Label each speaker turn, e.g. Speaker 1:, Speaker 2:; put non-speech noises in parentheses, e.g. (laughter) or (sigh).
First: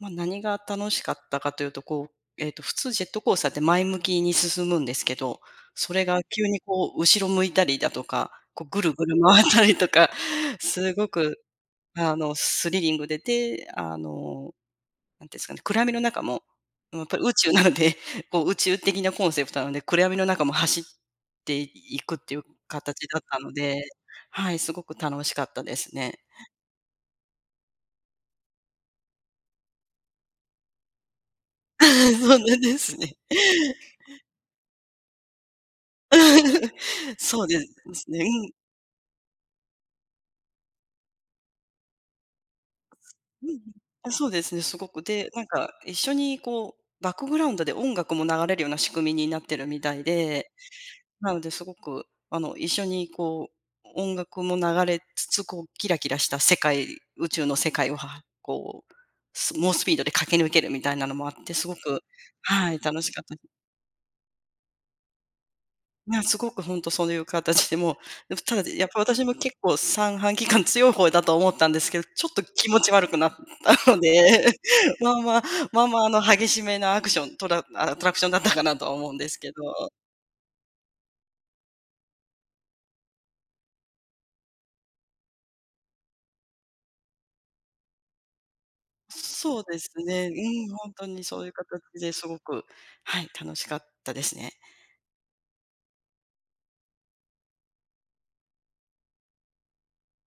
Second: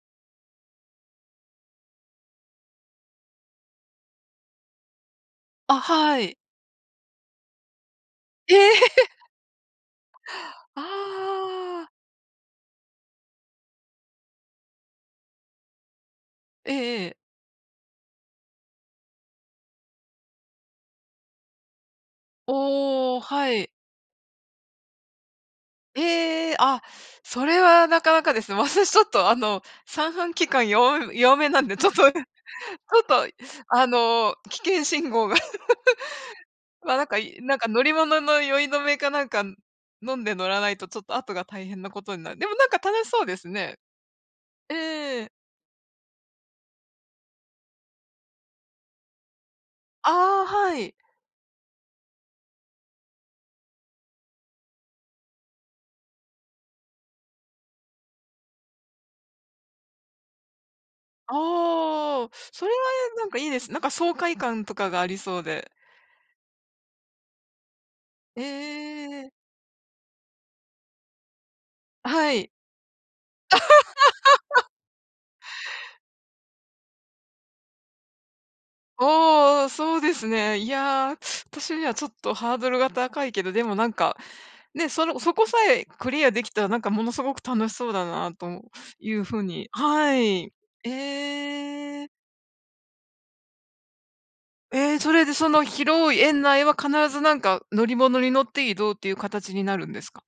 Speaker 1: まあ、何が楽しかったかというと、こう、ええと普通ジェットコースターって前向きに進むんですけど
Speaker 2: あ、
Speaker 1: それ
Speaker 2: は
Speaker 1: が
Speaker 2: い。
Speaker 1: 急に、こう、後ろ向いたりだとか、
Speaker 2: ええ！
Speaker 1: こう、ぐるぐる
Speaker 2: (laughs)
Speaker 1: 回ったりとかすごく、
Speaker 2: ああ
Speaker 1: あの、スリリングで、で、あの、何てすかね暗闇の中も
Speaker 2: え
Speaker 1: や
Speaker 2: ええ
Speaker 1: っ
Speaker 2: え。
Speaker 1: ぱり宇宙なのでこう、宇宙的なコンセプトなので暗闇の中も走っていくっていう形
Speaker 2: お
Speaker 1: だ
Speaker 2: お、
Speaker 1: った
Speaker 2: は
Speaker 1: の
Speaker 2: い。
Speaker 1: で、はい、すごく楽しかったですね。え
Speaker 2: ええ。あ、それはなかなかですわたしちょっとあの、三半規管よわ弱めなんでちょっと (laughs) ち
Speaker 1: (laughs)
Speaker 2: ょ
Speaker 1: そうなんです
Speaker 2: っ
Speaker 1: ね。
Speaker 2: と、あの、危険信号が (laughs)
Speaker 1: (laughs)
Speaker 2: まあ、なんか、
Speaker 1: そう
Speaker 2: なん
Speaker 1: で
Speaker 2: か乗り
Speaker 1: す
Speaker 2: 物
Speaker 1: ね、
Speaker 2: の
Speaker 1: うん。
Speaker 2: 酔い止めかなんか飲んで乗らないとちょっと後が大変なことになる、でも、なんか楽しそうです
Speaker 1: うんうん。
Speaker 2: ね。
Speaker 1: あ、そうですね。
Speaker 2: え
Speaker 1: すごく。
Speaker 2: え。
Speaker 1: でなんか一緒に、こう、バックグラウンドで音楽も流れるような仕組みになってるみたい
Speaker 2: ああ、
Speaker 1: で、
Speaker 2: はい。
Speaker 1: なので、すごく、あの、一緒に、こう、音楽も流れつつ、こう、キラキラした世界、宇宙の世界をはこうす猛スピードで駆け抜けるみたいなのもあってすごく
Speaker 2: ああ、それ
Speaker 1: は
Speaker 2: は、
Speaker 1: い楽しかっ
Speaker 2: なん
Speaker 1: た
Speaker 2: か、
Speaker 1: で
Speaker 2: い
Speaker 1: す。
Speaker 2: いですね。なんか、爽快感、とか、がありそうで。
Speaker 1: ねえ、すごく本当そういう形で、もう、
Speaker 2: へ
Speaker 1: ただ、やっぱ、私
Speaker 2: え。
Speaker 1: も結構三半規管強い方だと思ったんですけどちょ
Speaker 2: は
Speaker 1: っと
Speaker 2: い。
Speaker 1: 気持ち悪くなったので
Speaker 2: (laughs)
Speaker 1: (laughs) まあまあ、まあまあの激しめなアクショントラアトラクションだったかなとは思うんですけ
Speaker 2: おお、
Speaker 1: ど。
Speaker 2: そうですね。いや私にはちょっとハードルが高いけどでもなんかね、そのそこさえクリアできたらなんかものすごく楽しそうだなという風
Speaker 1: そう
Speaker 2: に
Speaker 1: です
Speaker 2: は
Speaker 1: ね。
Speaker 2: い。
Speaker 1: うん、ほんとにそういう形
Speaker 2: ええ。
Speaker 1: ですごく、はい、楽しかったですね。
Speaker 2: え、それでその広い園内は必ずなんか乗り物に乗って移動っていう形になるんですか？